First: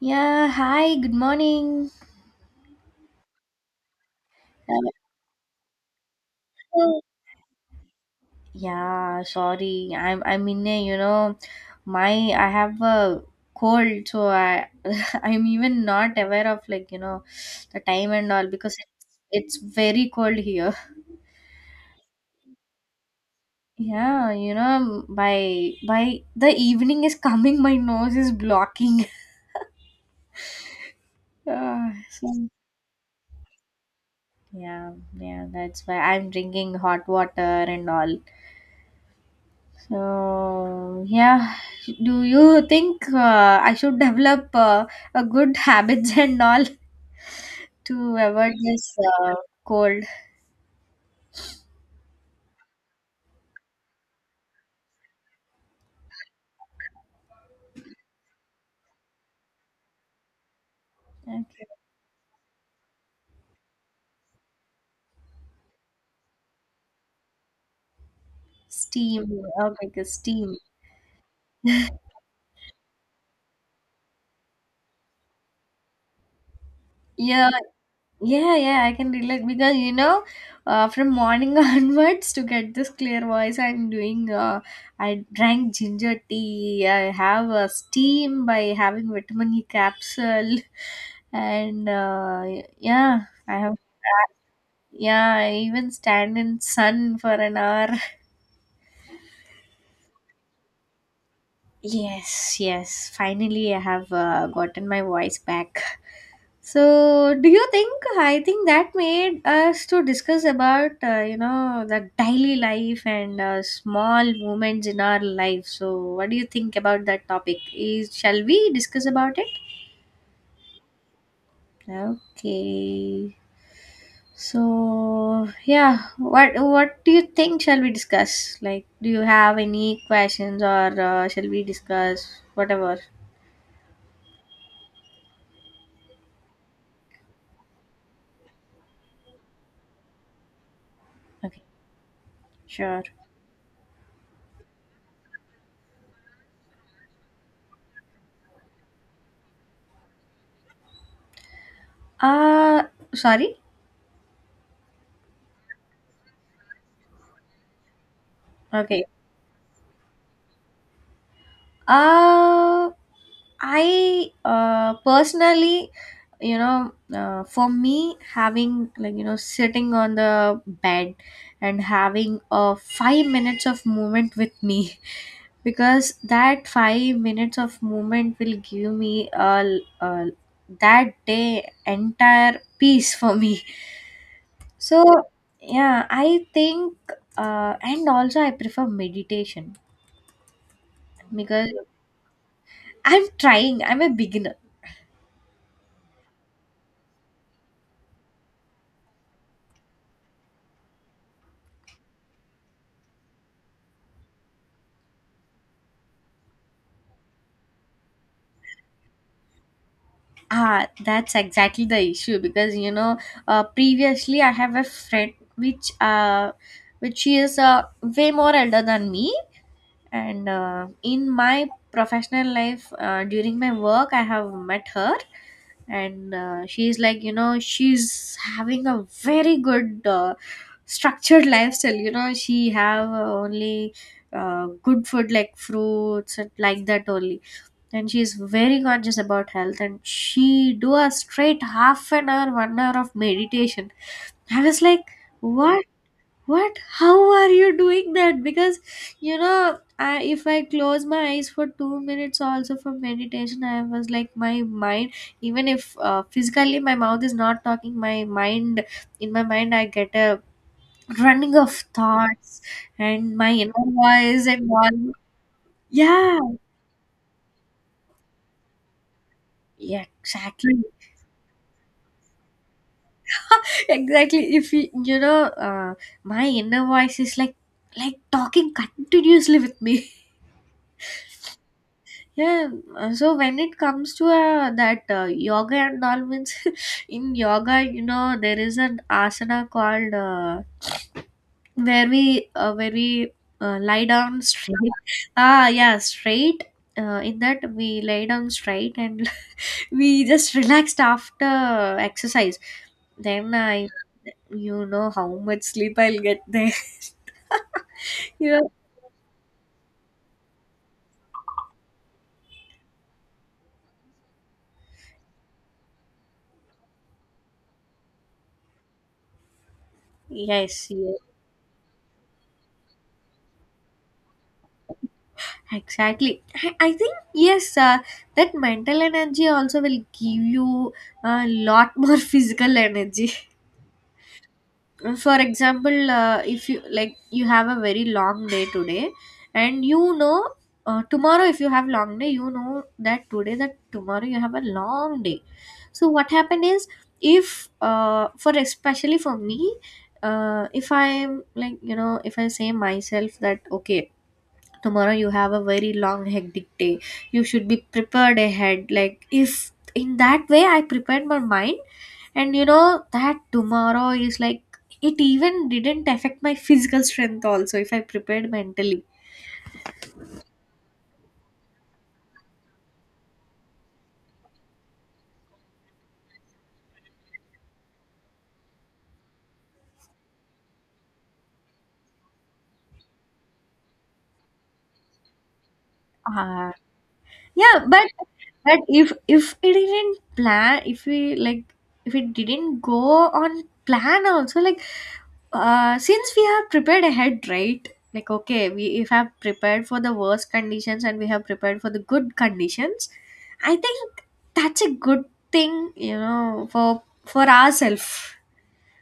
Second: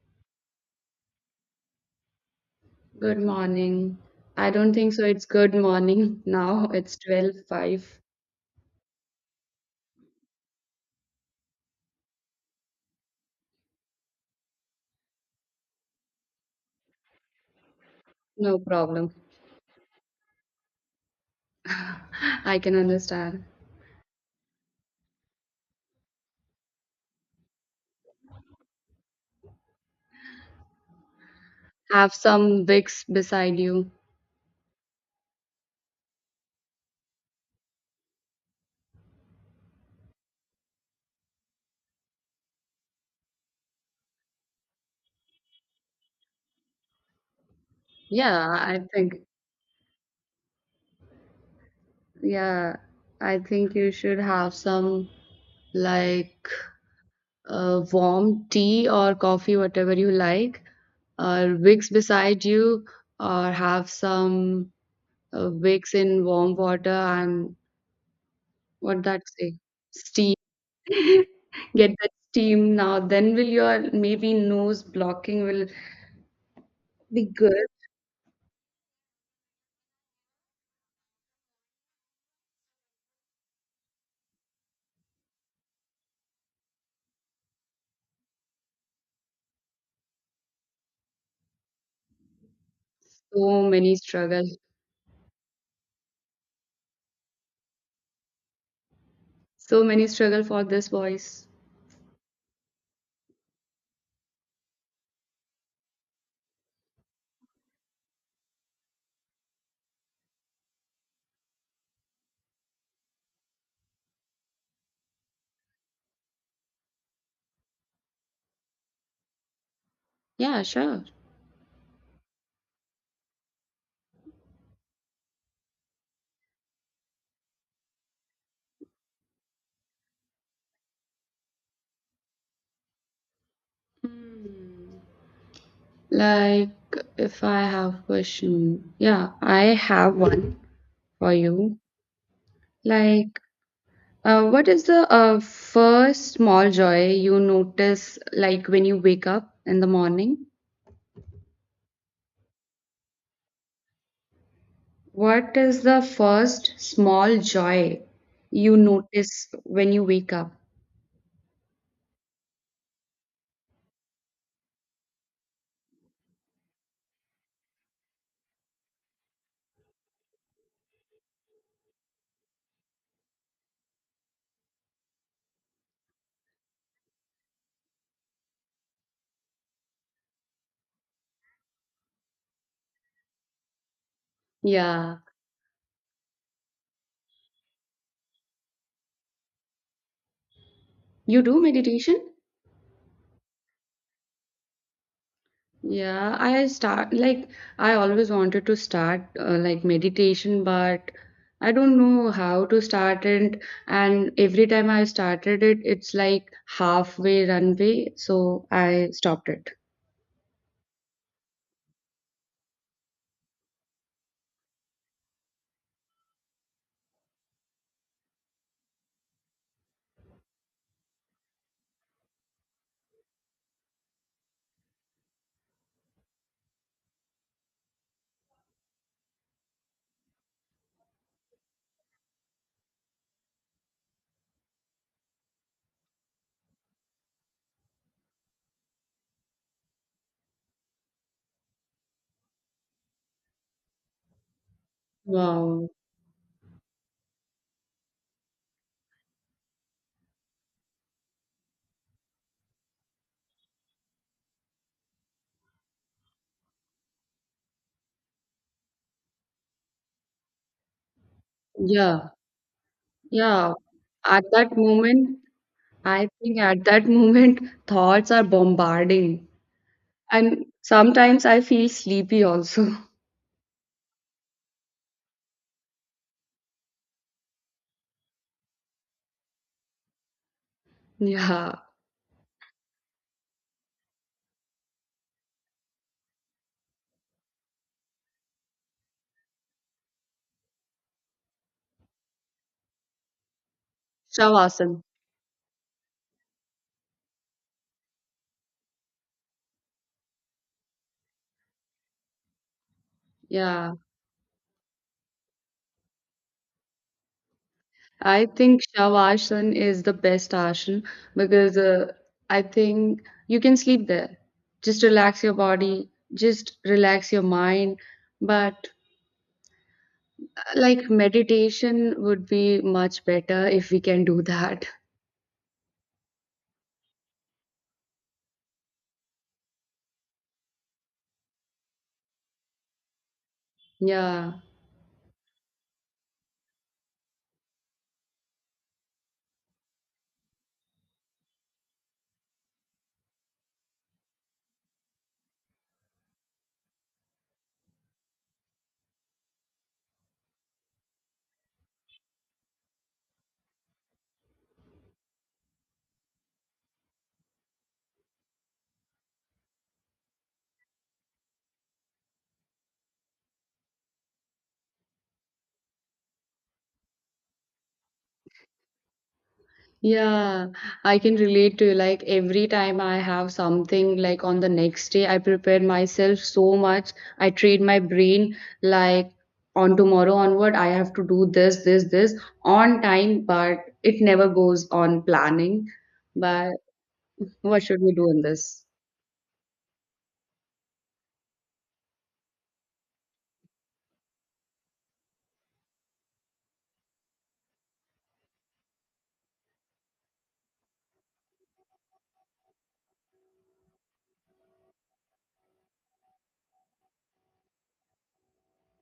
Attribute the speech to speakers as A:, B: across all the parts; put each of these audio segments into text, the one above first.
A: Yeah, hi, good morning.
B: Good morning. I don't think so. It's good morning now. It's
A: Hello.
B: twelve five.
A: Yeah, sorry. I'm in a, my I have a cold, so I I'm even not aware of the time and all
B: No
A: because it's
B: problem.
A: it's very cold here.
B: I can understand.
A: Yeah, by the evening is coming, my nose is blocking. Uh,
B: Have
A: so
B: some Vicks beside you.
A: yeah, yeah, that's why I'm drinking hot water and all. So, yeah, do you think I should develop a good habits and all to
B: Yeah,
A: avoid
B: I
A: this
B: think
A: uh, cold?
B: yeah, I think you should have some like warm tea or coffee, whatever you like, or
A: Okay.
B: Vicks beside you, or have some Vicks in warm water and what that
A: Steam.
B: say?
A: Oh my God,
B: Steam.
A: steam.
B: Get that steam now, then will your maybe nose blocking will be
A: Yeah,
B: good.
A: yeah, yeah, I can relate because from morning onwards to get this clear voice, I'm doing, I drank ginger tea, I have a steam by having vitamin E capsule, and yeah, I
B: So
A: have.
B: many struggle.
A: Yeah, I even stand in sun for an hour.
B: So many struggle for this voice.
A: Yes, yes. Finally, I have gotten my voice back. So, do you think? I think that made us to discuss about you know the daily life and small moments in our life. So, what do you think about that topic? Is shall we discuss about it?
B: Yeah, sure.
A: Okay. So yeah, what do you think shall we discuss? Like, do you have any questions or shall we discuss whatever?
B: Hmm. Like if I have question, yeah, I have one for
A: Okay,
B: you.
A: sure.
B: Like, what is the first small joy you notice like when you wake up in the morning?
A: Uh sorry.
B: What is the first small joy you
A: Okay,
B: notice when you wake up?
A: Uh, I personally, for me, having sitting on the bed and having 5 minutes of movement with me, because that 5 minutes of movement will give me a that day entire peace for me. So,
B: Yeah.
A: yeah, I think, and also I prefer meditation
B: You do
A: because
B: meditation?
A: I'm trying, I'm a beginner.
B: Yeah, I always wanted to start like meditation, but I don't know how to start it. And every time I started it, it's like halfway runway, so I stopped it.
A: Ah, that's exactly the issue because previously I have a friend which she is way more elder than me, and in my professional life during my work I have met her, and she's like you know she's having a very good structured lifestyle. You know, she have only good food like fruits and like that only, and she is very conscious about health and she do a straight half an hour 1 hour of meditation. I was like what
B: Wow.
A: how are you doing that because I, if I close my eyes for 2 minutes also for meditation I was like my mind even if physically my mouth is not talking my mind, in my mind I get a running of
B: Yeah.
A: thoughts and my
B: Yeah.
A: inner
B: At
A: voice and
B: that
A: all.
B: moment, I
A: Yeah,
B: think at that moment, thoughts are bombarding.
A: yeah,
B: And
A: exactly.
B: sometimes I feel sleepy also.
A: Exactly, if you know uh, my inner voice is like talking continuously with me.
B: Yeah.
A: Yeah, so when it comes to that yoga and all means, in yoga you know there is an asana called where we lie down straight.
B: Shavasana.
A: Ah yeah, straight, in that we lay down straight and we just relaxed after exercise, then I
B: Yeah.
A: you know how much sleep I'll get there.
B: I
A: You know,
B: think Shavasana is the best asana because I think you can sleep there. Just relax your body, just relax your mind. But
A: yes
B: like
A: yes,
B: meditation would be much better if we can do that.
A: exactly, I think yes, that mental energy also will give you a lot more physical energy.
B: Yeah.
A: For example, if you like you have a very long day today, and you know tomorrow if you have long day you know that today that tomorrow you have a long day. So what happened is, if for especially for me, if I'm like you know if I say myself that okay, tomorrow you have a very long hectic day, you should be prepared ahead like if in that way I prepared my mind, and you know that tomorrow is like it even didn't affect my physical strength also if I prepared mentally.
B: Yeah, I can relate to you. Like every time I have something like on the next day, I prepare myself so much. I train my brain like on tomorrow onward, I have to do this, this, this on time, but it never goes on planning.
A: Ah.
B: But what
A: Yeah,
B: should
A: but
B: we do in this?
A: if it didn't plan, if we like, if it didn't go on plan, also like, since we have prepared ahead, right? Like, okay, we if have prepared for the worst conditions and we have prepared for the good conditions, I think that's a good thing, you know, for ourselves.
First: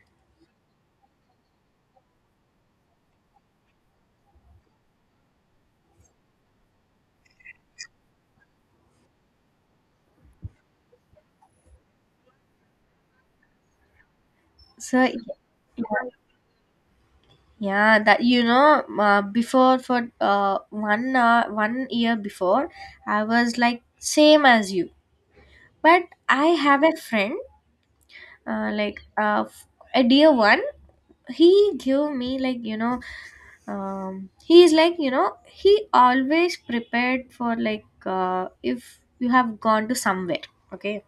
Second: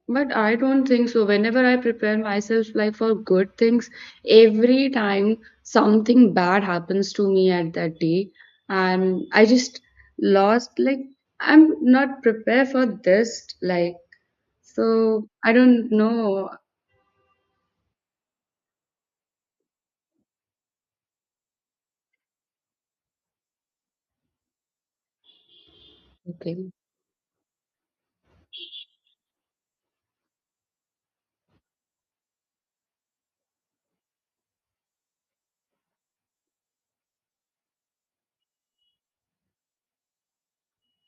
B: But I don't think so. Whenever I prepare myself like for good things, every time something bad happens to me at that day, and I just lost like I'm not prepared for this. Like
A: So
B: so, I don't know.
A: yeah, that you know, before, for 1 year before, I was like same as you. But I
B: Okay.
A: have a friend, uh, like uh, f- a dear one. He gave me like, he is like you know, he always prepared for like, if you have gone to somewhere, okay,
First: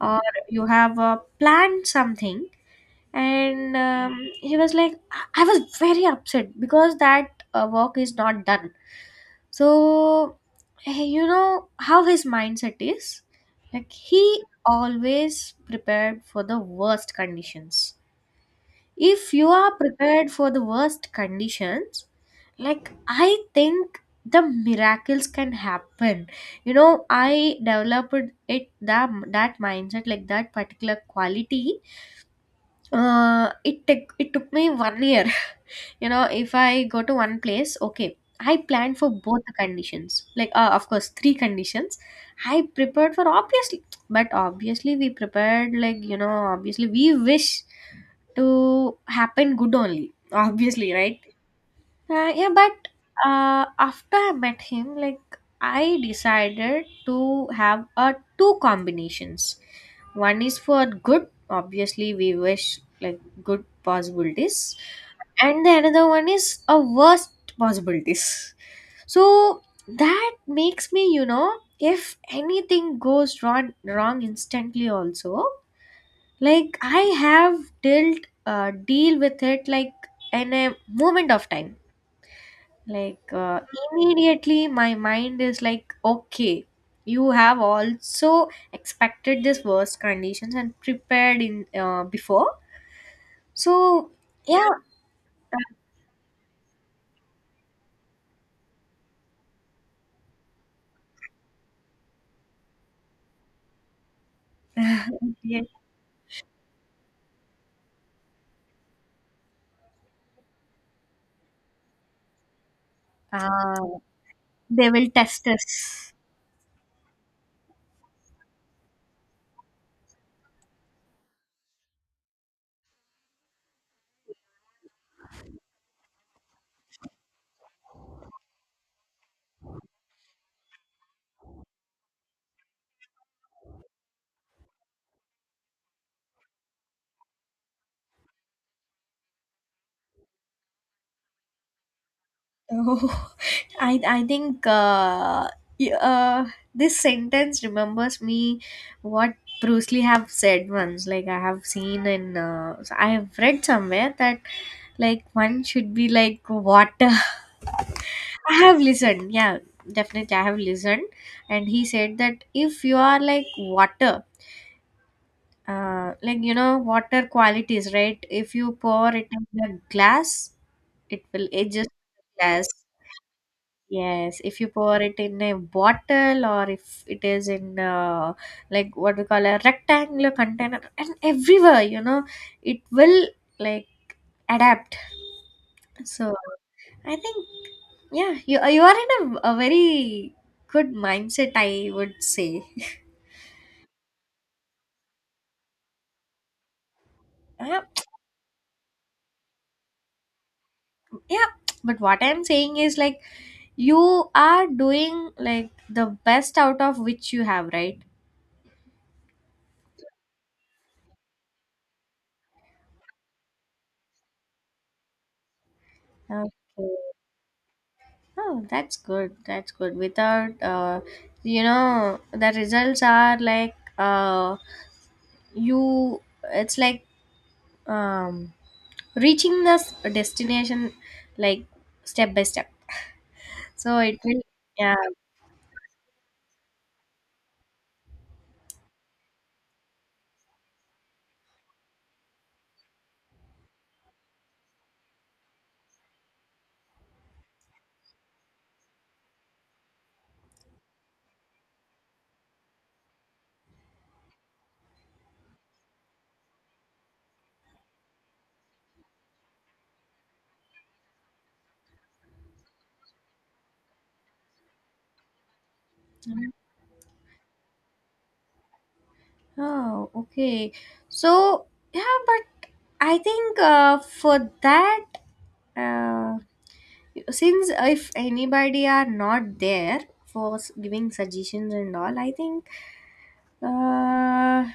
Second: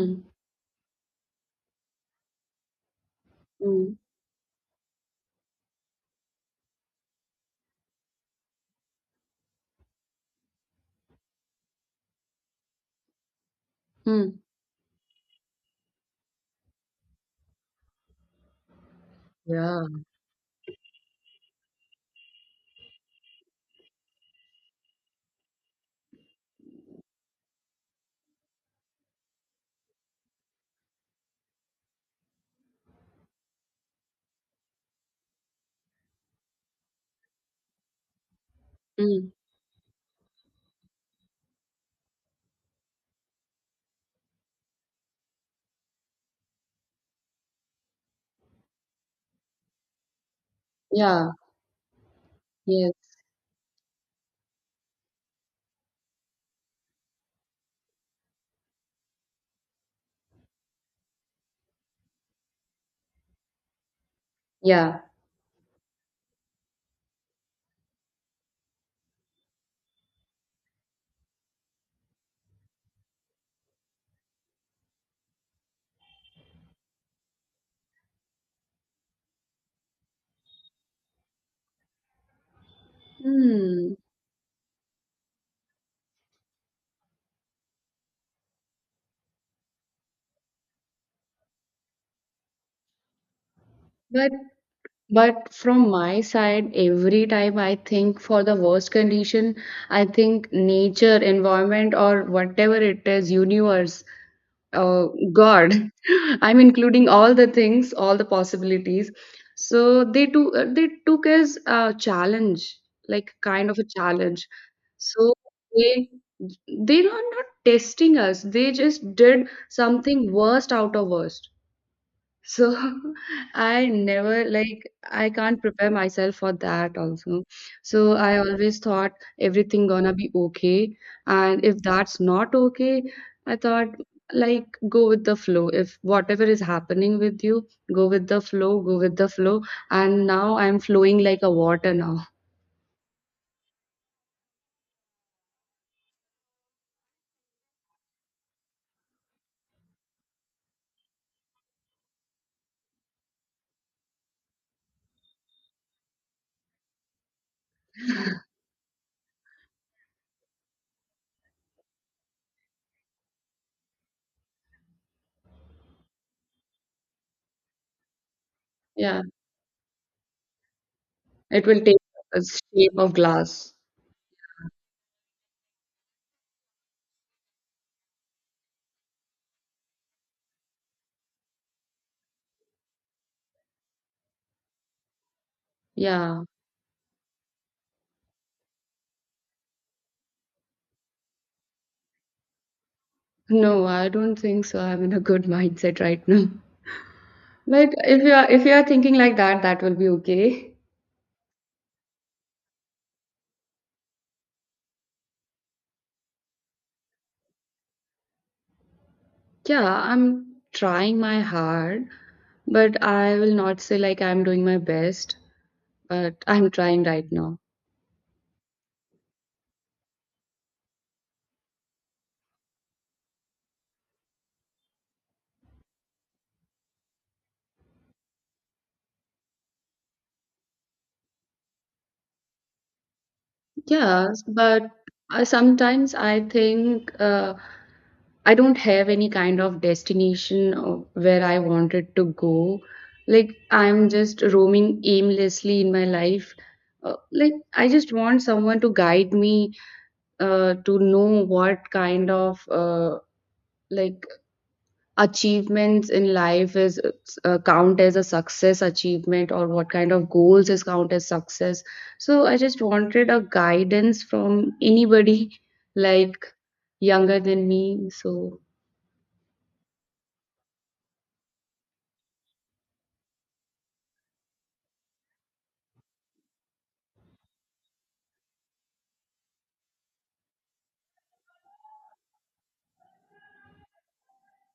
A: or you have planned something. And
B: Hmm.
A: um, he was like, I was very upset because that work is not done. So, you know how his mindset is? Like,
B: Mm,
A: he always prepared for the worst conditions. If you are
B: yeah.
A: prepared for the worst conditions, like, I think the miracles can happen. You know, I developed it that mindset, like that particular quality. It took me 1 year. You know, if I go to one place, okay, I planned for
B: Mm.
A: both the conditions. Like, of course, three conditions. I prepared for obviously, but obviously we prepared like you know, obviously we wish to happen good only. Obviously, right?
B: Yeah.
A: Yeah, but
B: Yes.
A: after I met him, like I decided to have two combinations. One is for good. Obviously, we wish like good possibilities,
B: Yeah.
A: and the another one is a worst possibilities. So that makes me you know if anything goes wrong instantly also, like I have dealt deal with it like in a moment of time, like,
B: Hmm.
A: immediately my mind is like okay, you have also expected this worst conditions and prepared in before. So
B: But But from my side, every time I think for the worst condition, I think nature, environment, or whatever it is, universe, uh,
A: yeah. Yeah.
B: God. I'm including all the things, all the possibilities. So they took as a challenge, like kind
A: Ah,
B: of a challenge.
A: they will
B: So
A: test
B: they
A: us.
B: they are not testing us. They just did something worst out of us. So I never like I can't prepare myself for that also. So I always thought everything gonna be okay. And if that's not okay, I thought like go with the flow. If whatever is happening with you, go with the flow, go with the flow. And now I'm flowing like a water now.
A: Oh, I think y- uh, this sentence remembers me what Bruce Lee have said once. Like I have seen in I have read somewhere that like one should be like water. I have listened. Yeah, definitely I have listened, and he said that if you are like water, like you know water qualities, right? If you pour
B: Yeah.
A: it in a glass, it will
B: It will
A: adjust
B: take
A: to the
B: a
A: glass.
B: shape of glass.
A: Yes, if you pour it in a bottle or if it is in like what we call a rectangular container and everywhere, you know, it will like adapt. So
B: Yeah.
A: I think yeah, you are in a very good mindset, I would say.
B: No, I don't think so. I'm in a good mindset right now.
A: Yeah,
B: But if you are thinking like that, that will be okay.
A: yeah. But what I'm saying is like you are doing like the best out of which you have, right?
B: Yeah, I'm trying my hard, but I will not say like I'm doing my best, but I'm
A: Okay.
B: trying right now.
A: Oh, that's good. That's good. Without, you know, the results are like you. It's like um, reaching the destination, like step by step. So it will,
B: Yes, but
A: yeah.
B: sometimes I think I don't have any kind of destination of where I wanted to go. Like I'm just roaming aimlessly in my life. Like I just want someone to guide me to know what kind of like achievements in life is count as a success achievement or what kind of goals is count as success, so I just wanted a guidance from anybody like younger than me. So
A: Oh, okay. So yeah, but I think for that, uh, since if anybody are not there for giving suggestions and all, I think. Uh,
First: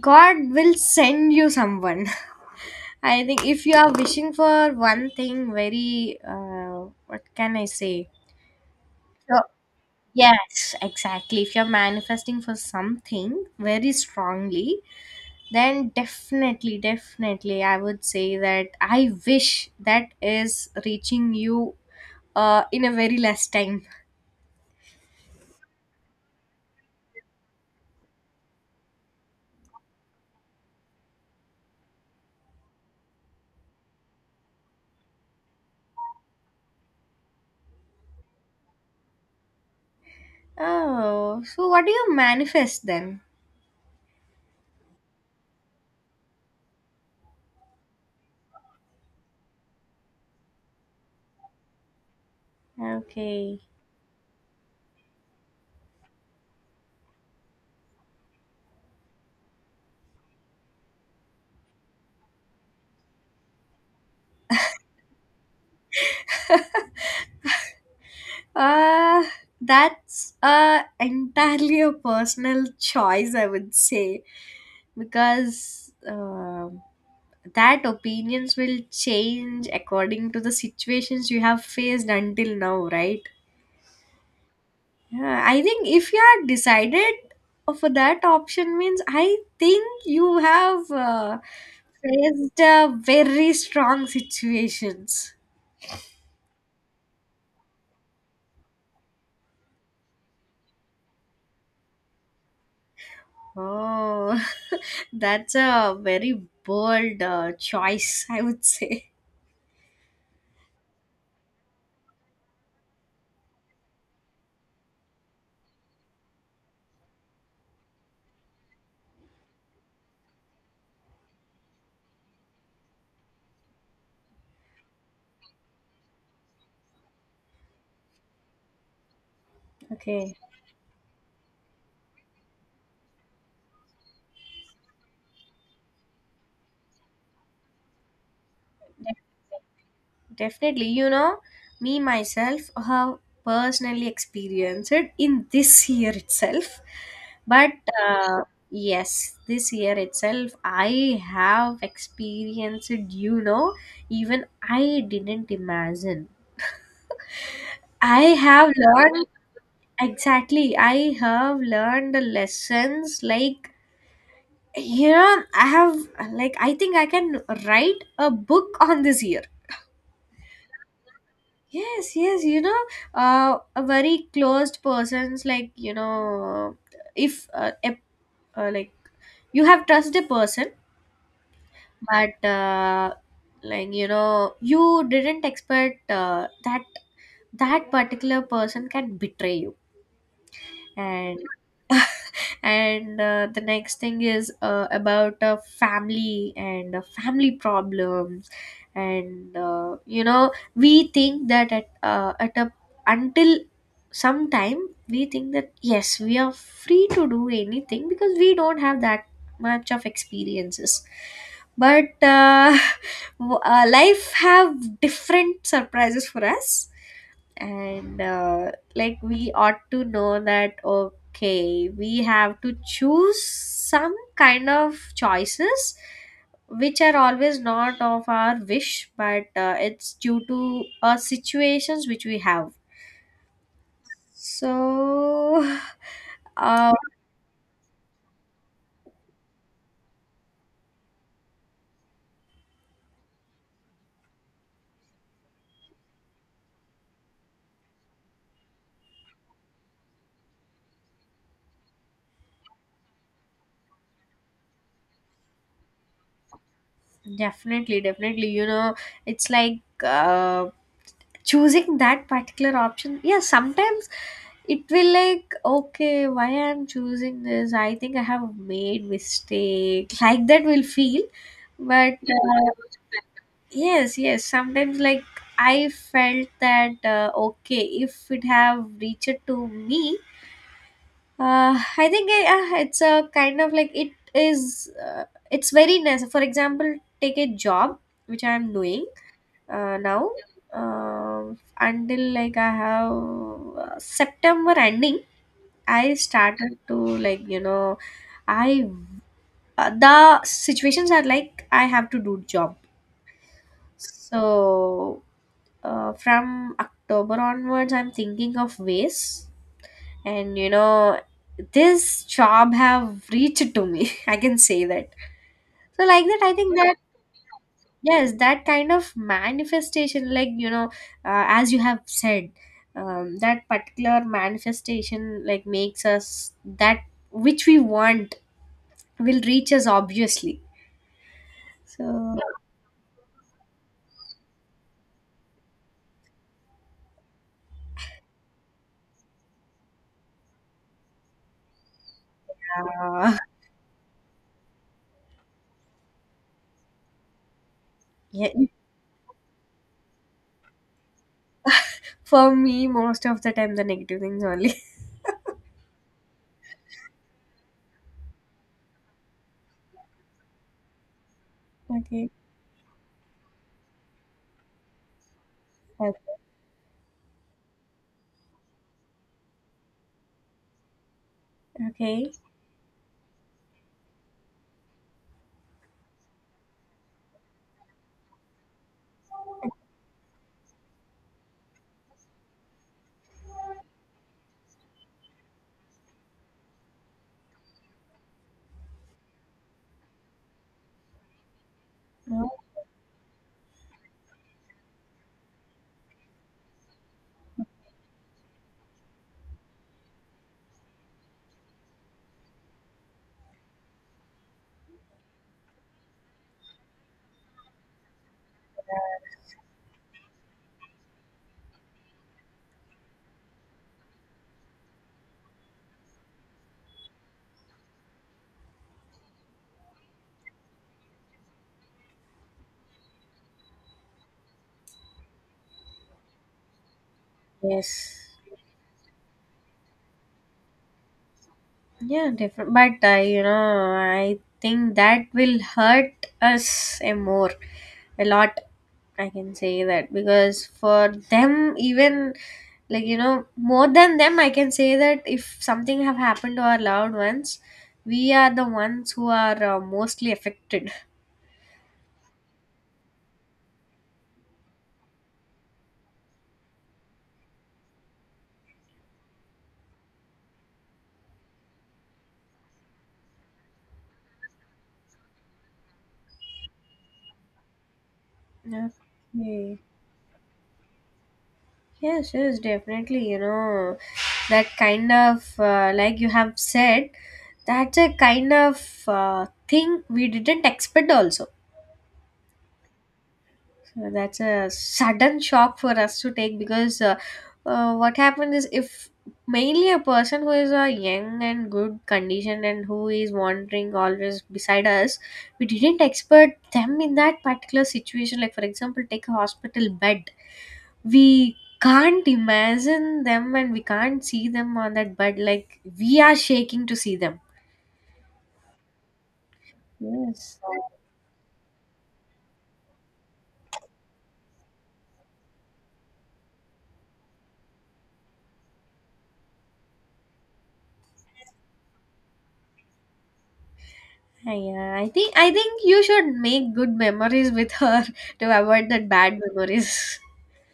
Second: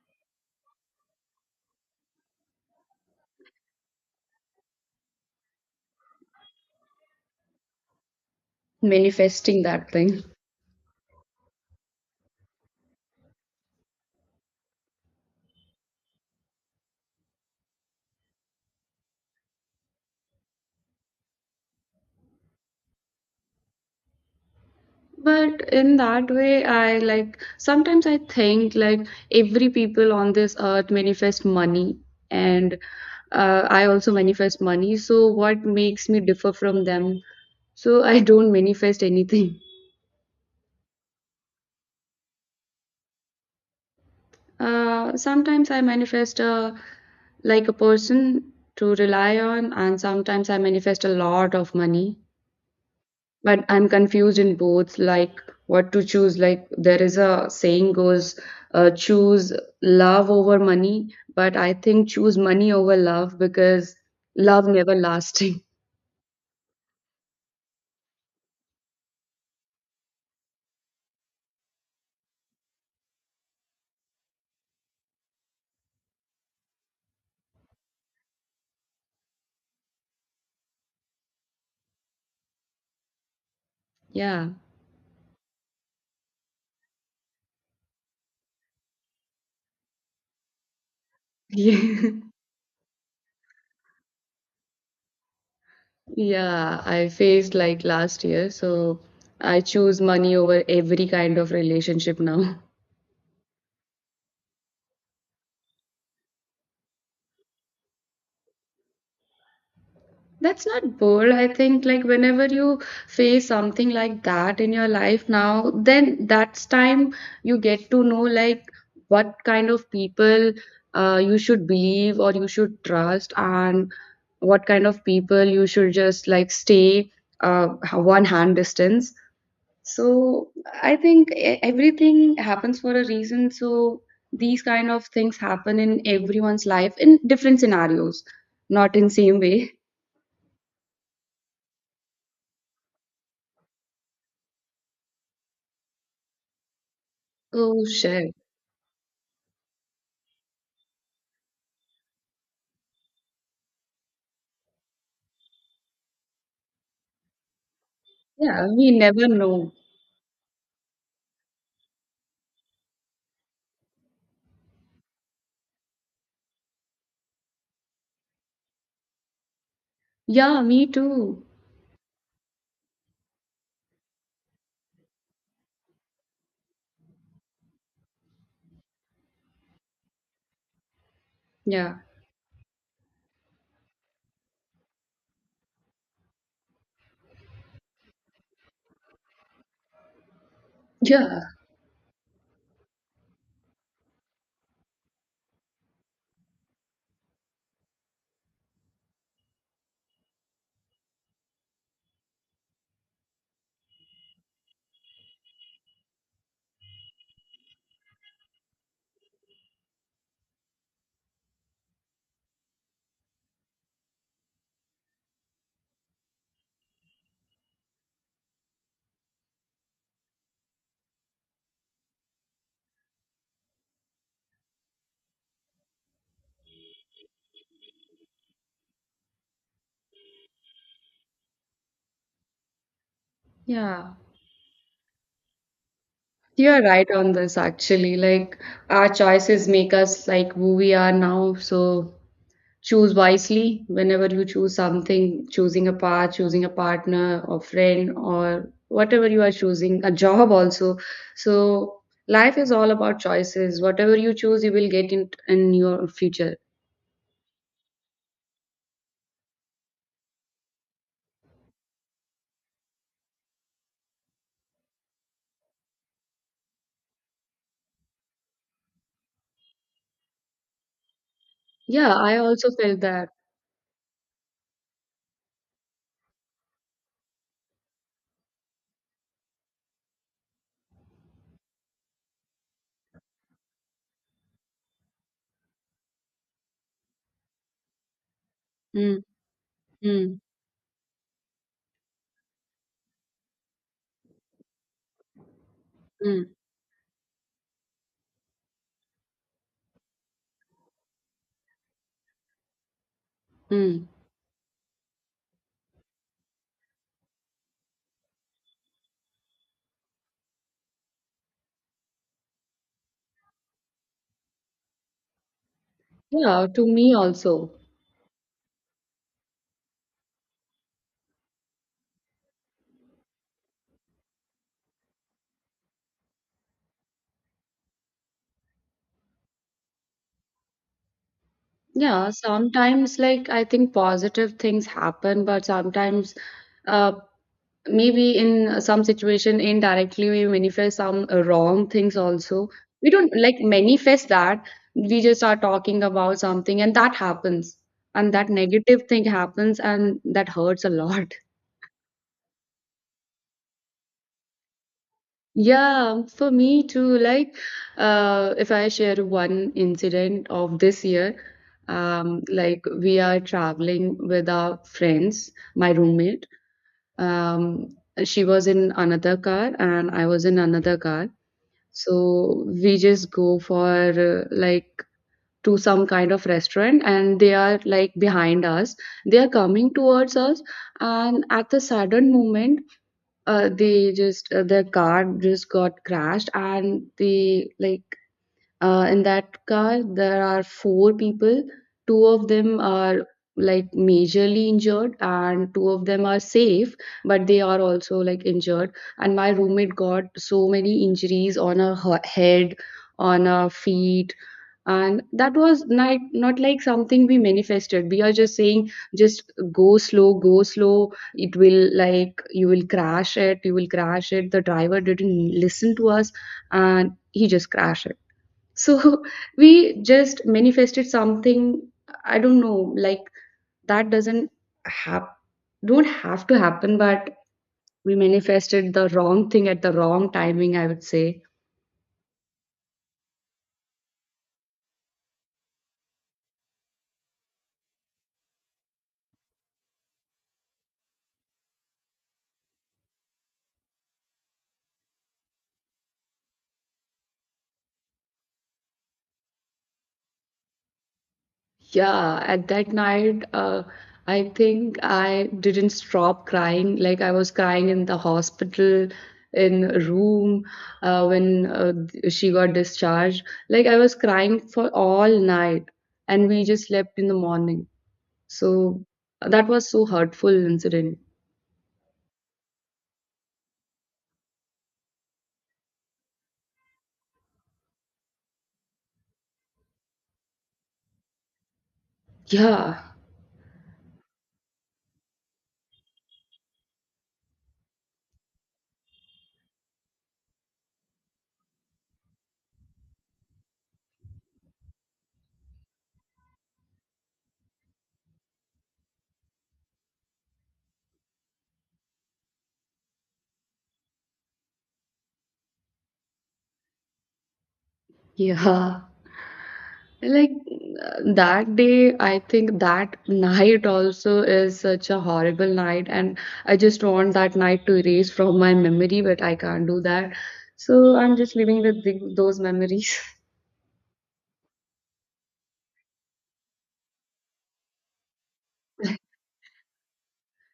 A: God will send you someone. I think if you are wishing for one thing, very what can I say? So,
B: manifesting that thing.
A: yes, exactly. If you're manifesting for something very strongly, then definitely, definitely, I would say that I wish that is reaching you in a very less time.
B: But in that way, I like sometimes I think like every people on this earth manifest money, and I also manifest money. So what makes me differ from them? So I don't manifest anything.
A: Oh, so what do you manifest then?
B: Sometimes I manifest a like a person to rely on, and sometimes I manifest a lot of money.
A: Okay.
B: But I'm confused in both, like what to choose. Like there is a saying goes, choose love over money, but I think choose money over love because love never lasting.
A: Uh, that's entirely a personal choice, I would say, because that opinions will change according to the situations you have faced until now, right?
B: Yeah.
A: Yeah, I think if you are decided for that option means I think you have
B: Yeah.
A: faced very strong situations.
B: Yeah, I faced like last year, so I choose money over every kind of relationship now.
A: Oh, that's a very bold choice, I would say.
B: That's not bold. I think, like, whenever you face something like that in your life now, then that's time you get to know, like, what kind of people you should believe or you should trust, and what kind of people you should just, like, stay uh, one hand distance.
A: Okay,
B: So, I think e- everything happens for a reason. So, these kind of things happen in everyone's life in different scenarios, not in same way.
A: definitely. You know, me myself have personally experienced it in this year itself. But
B: Oh, shit.
A: uh, yes, this year itself, I have experienced, you know, even I didn't imagine. I
B: Yeah,
A: have
B: we
A: learned
B: never know.
A: exactly. I have learned the lessons like here I have like I think I can write a book on this year.
B: Yeah, me too.
A: Yes, yes, you know, a very closed person's like you know, if like you have trusted a person,
B: Yeah,
A: but like you know, you didn't expect that particular person can betray you. And
B: yeah,
A: and The next thing is about family and family problems and you know, we think that at a until some time we think that yes, we are free to do anything because we don't have that much of experiences, but life have different surprises for us and like we ought to know that okay, we have to choose some kind of choices which are always not of our wish, but it's due to situations which we have.
B: yeah.
A: So
B: You're
A: uh,
B: right on this actually. Like, our choices make us like who we are now. So, choose wisely whenever you choose something, choosing a path, choosing a partner or friend, or whatever you are choosing, a job also. So, life is all about choices. Whatever you choose, you will get in your future.
A: definitely, definitely, you know, it's like choosing that particular option, yeah, sometimes it will, like, okay, why I'm choosing this, I think I have made mistake, like that will feel. But
B: Yeah, I also felt that.
A: yes, yes, sometimes like I felt that okay, if it have reached to me, I think it's a kind of like it is it's very necessary. For example, take a job which I am doing
B: Mm,
A: now.
B: mm,
A: Until like I have September ending, I
B: mm,
A: started to, like, you know, I the situations are like I have to do job.
B: mm.
A: So from October onwards I'm thinking of ways, and you know, this job have reached to me. I can say that. So like that I
B: Yeah,
A: think
B: to
A: that
B: me also.
A: yes, that kind of manifestation, like you know, as you have said, that particular manifestation like makes us that which we want will reach us obviously.
B: Yeah,
A: So
B: sometimes like I think positive things happen, but sometimes uh maybe in some situation indirectly we manifest some wrong things also. We don't
A: uh,
B: like manifest that. We just are talking about something and that happens. And that
A: yeah.
B: negative thing happens and that hurts a lot.
A: For me most of the time the negative things only.
B: Yeah, for me too. Like, if I share one incident of this year,
A: Okay,
B: like we are traveling with our friends, my
A: okay,
B: roommate. Um, she was in another car and I was in another car.
A: okay.
B: So we just go for like to some kind of restaurant and they are like behind us. They are coming towards us, and at the sudden moment, they just their car just got crashed and they like in that car, there are four people. Two of
A: No,
B: them are like majorly injured, and two of them are safe, but they are also like injured. And my roommate got so many injuries on her he- head, on her feet. And that was not, not like something we manifested. We are just saying,
A: uh,
B: just go slow, go slow. It will like, you will crash it, you will crash it. The driver didn't listen to us and he just crashed. So we just manifested something, I don't know, like that doesn't have don't have to happen, but we
A: yes.
B: manifested the wrong thing at the wrong timing, I would say.
A: Yeah, different, but you know, I think that will hurt us a more, a lot, I can say that, because for them even, like you know, more than them I can say that if something have happened to our loved ones, we are the ones who are mostly affected.
B: Yeah, at that night, I think I didn't stop crying. Like I was crying in the hospital, in a room, when she got discharged. Like I was crying for all night, and we just slept in the morning. So that
A: Okay.
B: was so hurtful incident.
A: Yes, yes, definitely. You know, that kind of, like you have said, that's a kind of thing we didn't expect also.
B: Yeah,
A: So that's a sudden shock for us to take, because what happened is, if mainly a person who is young and good condition and who is wandering always beside us, we didn't expect them in that particular situation. Like, for example, take a hospital bed, we can't imagine them and we can't see them on that. But like we are shaking to see them.
B: yeah. Like
A: Yes.
B: that day, I think that night also is such a horrible night, and I just want that night to erase from my memory, but I can't do that. So I'm just living with the, those memories.
A: Yeah, I think, I think you should make good memories with her to avoid that bad memories.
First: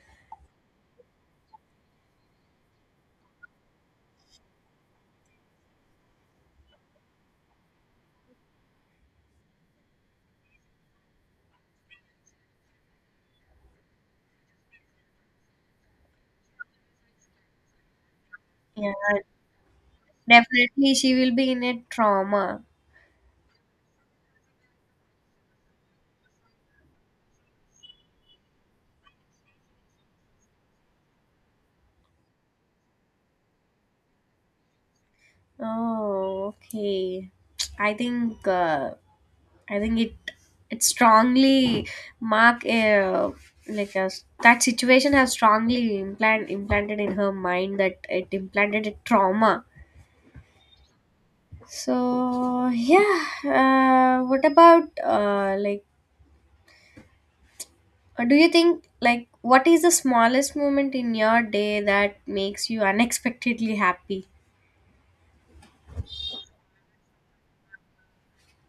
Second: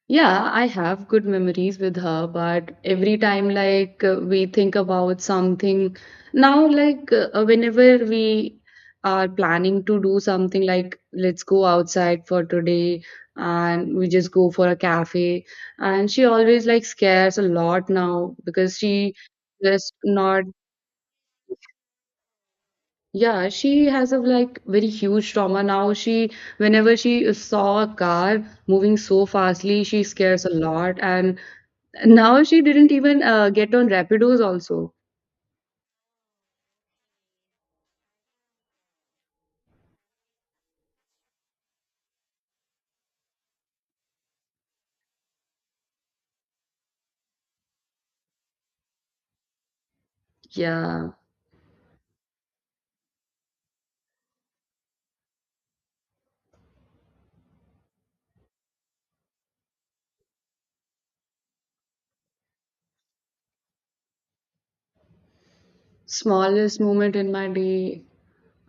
B: Yeah, I have good memories with her, but every time like we think about something now, like whenever we are planning to do something like let's go outside for today and we just go for a cafe, and she always like scares a lot now because
A: Yeah,
B: she just not.
A: definitely she will be in a trauma.
B: Yeah, she has a like very huge trauma now. She whenever she saw a car moving so fastly, she scares a lot and now she didn't even get on Rapidos also.
A: Oh, okay. I think I think it, it strongly mark a like a, that situation has strongly implanted in her mind, that it implanted a trauma.
B: Yeah.
A: So yeah, what about like do you think, like, what is the smallest moment in your day that makes you unexpectedly happy?
B: Smallest moment in my day.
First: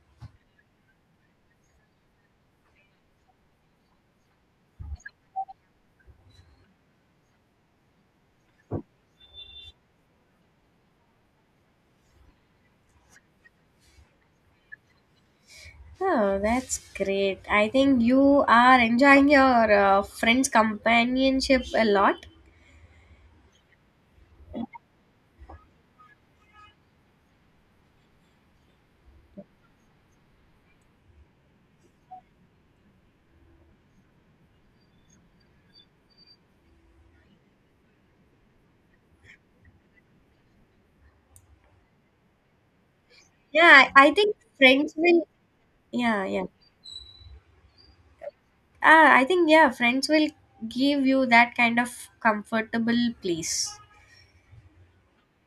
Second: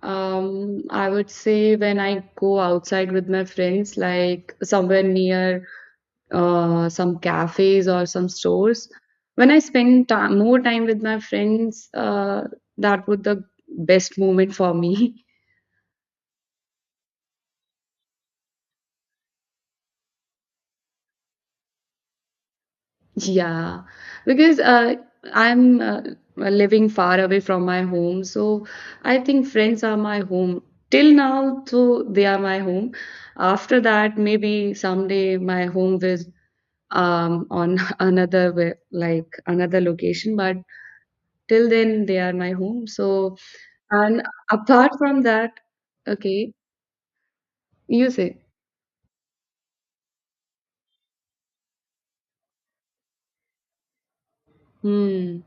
B: I would say when I go outside with my friends, like somewhere near some cafes or some stores. When I spend ti more time with my friends, that would the best moment for me.
A: Oh, that's great. I think you are enjoying your friends' companionship a lot.
B: Yeah, because I'm living far away from my home, so I think friends are my home. Till now, so they are my home. After that, maybe someday my home is on another way, like another location, but till then they are my home. So,
A: Yeah, I
B: and
A: think
B: apart
A: friends
B: from
A: will,
B: that,
A: yeah, yeah.
B: okay, you say,
A: Ah, I think yeah, friends will give you that kind of comfortable place
B: hmm,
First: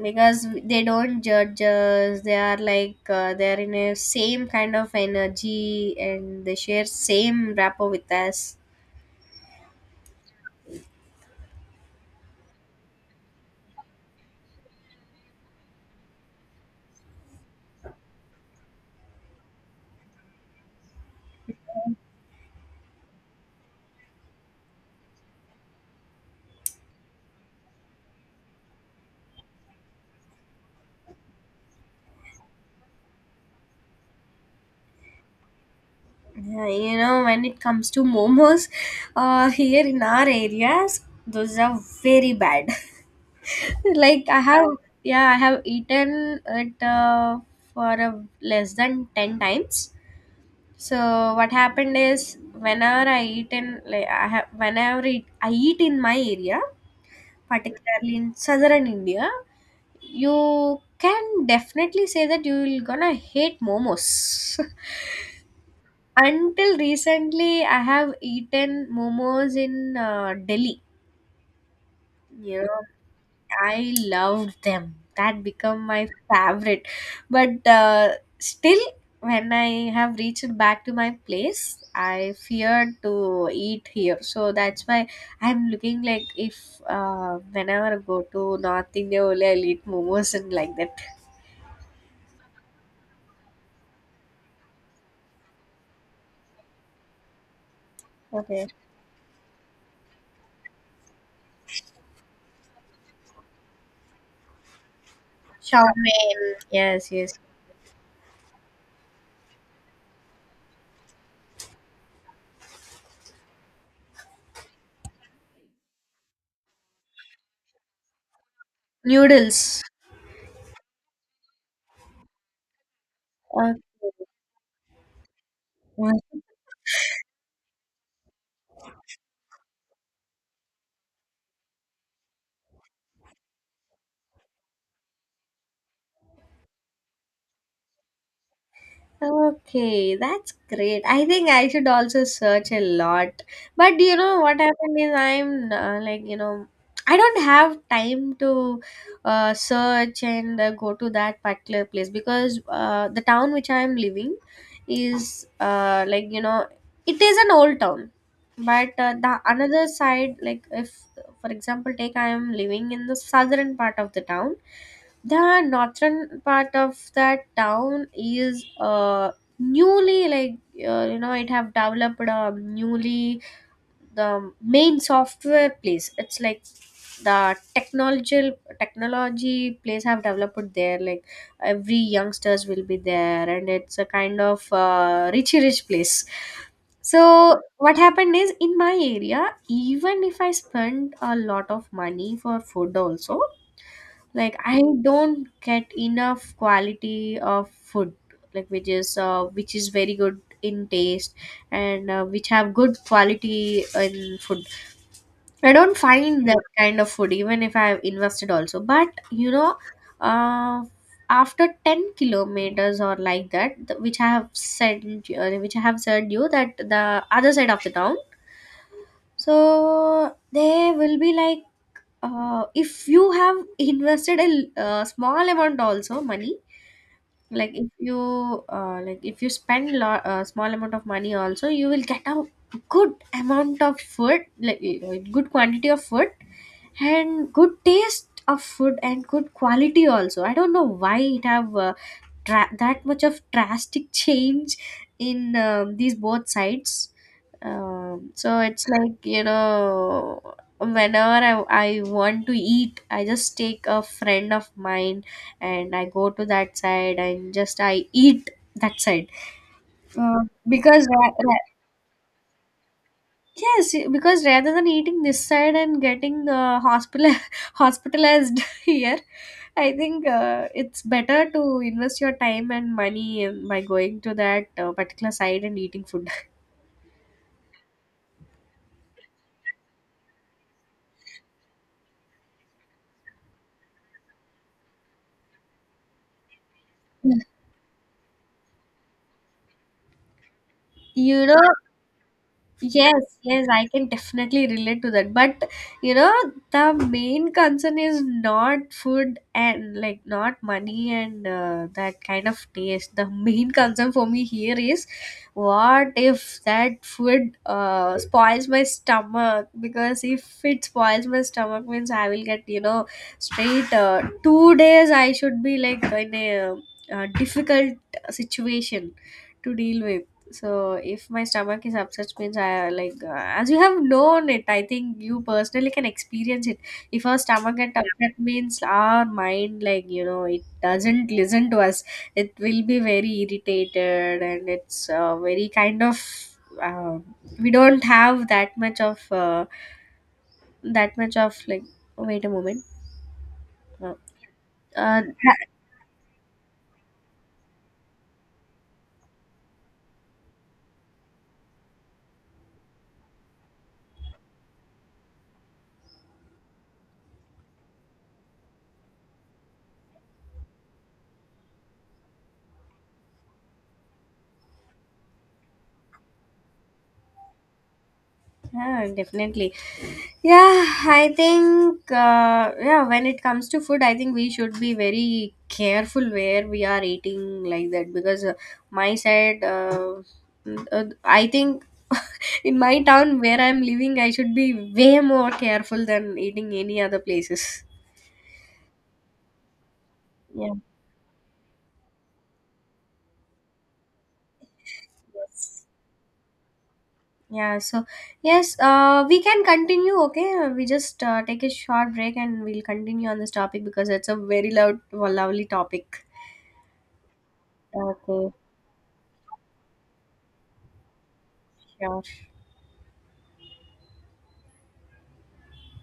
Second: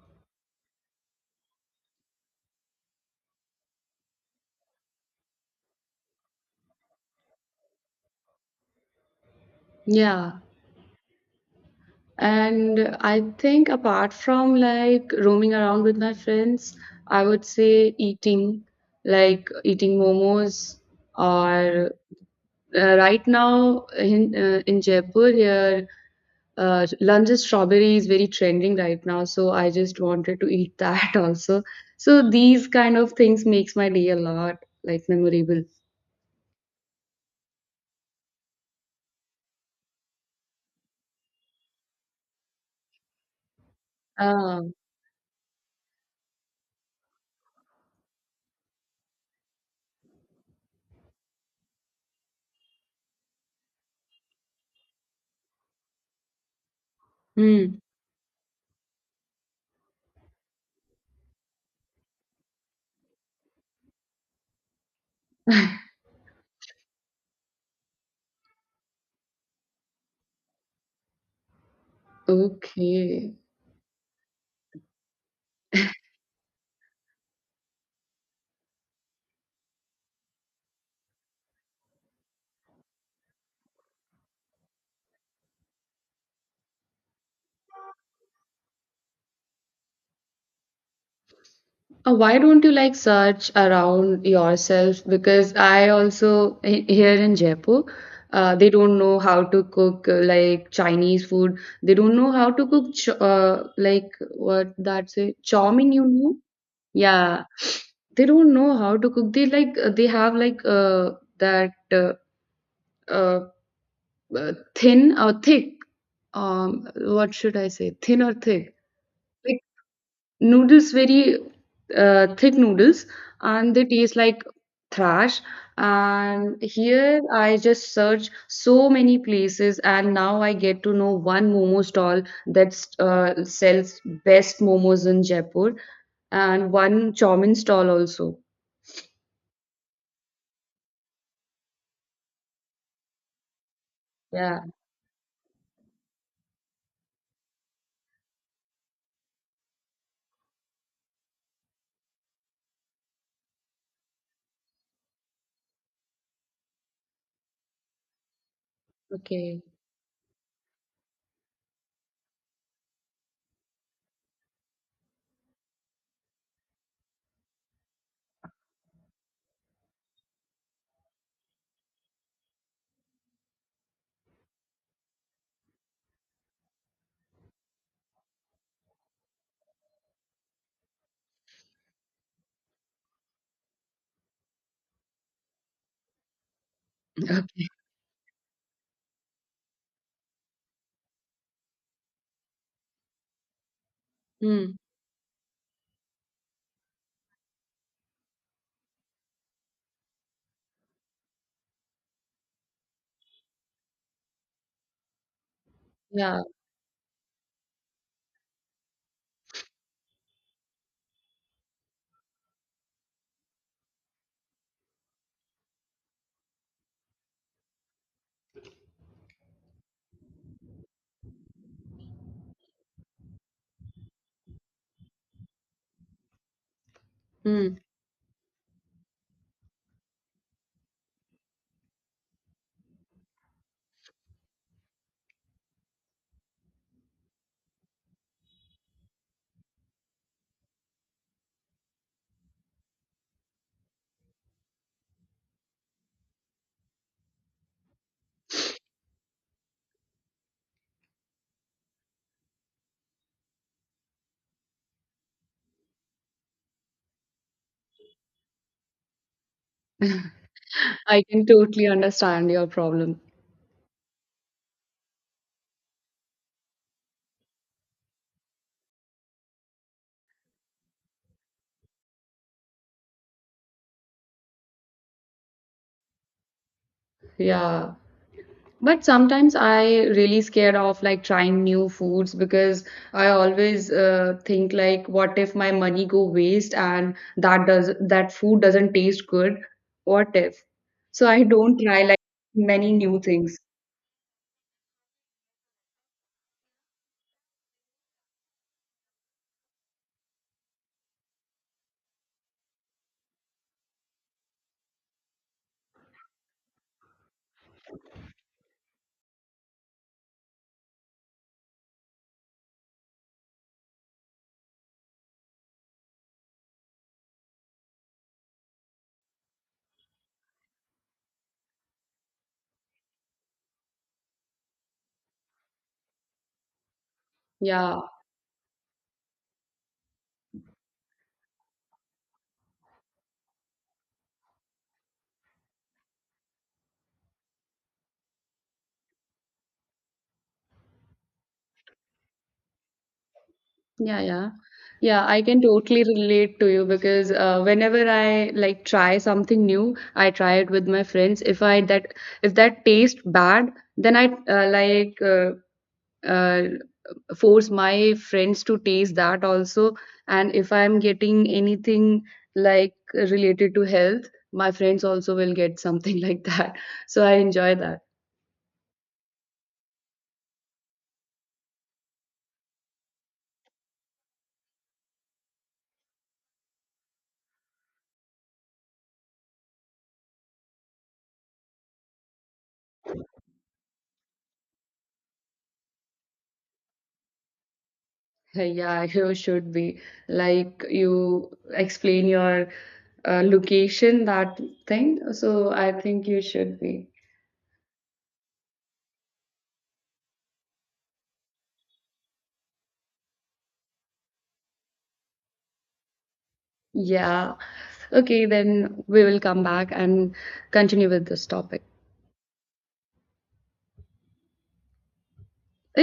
A: because they don't judge us. They are like they are in a same kind of energy and they share same rapport with us.
B: yeah. And I think apart from like roaming around with my friends, I would say eating, like eating momos or right now in in Jaipur here, London strawberry is very trending right now, so I just wanted to eat that also. So these kind of things makes my day a lot like memorable.
A: Yeah, you know, when it comes to momos, here in our areas, those are very bad. Like I
B: Ah,
A: have, yeah, I have eaten it for a less than ten times. So what happened is whenever I eat in, like I have whenever it, I eat in my area,
B: hmm.
A: particularly in southern India, you can definitely say that you will gonna hate momos. Until recently, I have eaten momos in Delhi. You know,
B: Okay.
A: I loved them. That become my favorite. But still, when I have reached back to my place, I feared to eat here. So that's why I'm looking like if whenever I go to North India, only I'll eat momos and like that.
B: Why don't you like search around yourself? Because I also he- here in Jaipur,
A: Okay.
B: they don't know how to cook like Chinese food. They don't know how to cook ch like what that's it, chow
A: Chow.
B: mein, you know?
A: Yes, yes.
B: Yeah, they don't know how to cook. They like they have like that uh, thin or thick. What should I say? Thin or thick?
A: Noodles.
B: Noodles, very thick noodles,
A: Okay.
B: and they taste like trash. And here I just search so many places, and now I get to know one momo stall that sells best momos in Jaipur, and one chow mein stall also.
A: Okay, that's great. I think I should also search a lot. But you know what
B: Yeah.
A: happened is I'm like, you know, I don't have time to search and go to that particular place, because the town which I'm living is like, you know, it is an old town. But the
B: Okay.
A: another side, like, if, for example, take I am living in the southern part of the town, the northern part of that town is newly like you know, it have developed a newly, the main software place, it's like the technological technology place have developed there, like every youngsters will be there and it's a kind of richy rich place. So what happened is, in my area, even if I spend a lot of money for food also, like
B: Mm,
A: I don't get enough quality of food, like which is very good in taste, and which have good quality in food, I don't
B: yeah.
A: find that kind of food even if I have invested also. But you know, uh, after 10 kilometers or like that, which I have said, which I have said you, that the other side of the town, so they will be like, if you have invested a small amount also money, like
B: Mm.
A: if you, like if you spend, small amount of money also, you will get a good amount of food, like good quantity of food and good taste of food and good quality also. I don't know why it have that much of drastic change in these both sides. So it's like you know, whenever I want to eat, I just take a friend of mine and I go to that side and just I eat that side, uh, because
B: I can
A: ra-
B: totally understand your problem.
A: Yes, because rather than eating this side and getting hospital hospitalized here, I think it's better to invest your time and money in- by going to that particular side and eating food.
B: Yeah. But sometimes I really scared of like trying new foods because I always think like, what if my money go waste and that does that food doesn't taste good? What if? So I
A: You know,
B: don't try like many new
A: yes,
B: things.
A: yes, I can definitely relate to that. But you know, the main concern is not food and like not money and that kind of taste. The main concern for me here is, what if that food spoils my stomach? Because if it spoils my stomach, means I will get, you know, straight two days I should be like in a difficult situation to deal with. So if my stomach is upset means, I like as you have known it, I think you personally can experience it. If our stomach get
B: Yeah,
A: upset means our mind, like you know, it doesn't listen to us. It will be very irritated and it's very kind of uh, we don't have that much of like, wait a moment. Uh,
B: yeah, yeah.
A: uh,
B: Yeah, I can totally relate to you because whenever I like try something new, I try it with my friends. If that tastes bad, then I uh, force my friends to taste that also. And if I'm getting anything like related to health, my friends also will get something like that. So I enjoy that.
A: Yeah, definitely. Yeah, I think yeah, when it comes to food, I think we should be very careful where we are eating like that, because my side, I think in my town where I'm living, I should be way more careful than eating any other places.
B: Yeah, you should be
A: Yeah.
B: like you explain your location, that thing. So
A: Yes.
B: I think you should be.
A: Yeah, so yes, we can continue, okay? We just take a short break and we'll continue on this topic because it's a very loud, lovely topic.
B: Yeah. Okay,
A: Okay.
B: then we will come back and continue with this topic.
A: Yeah.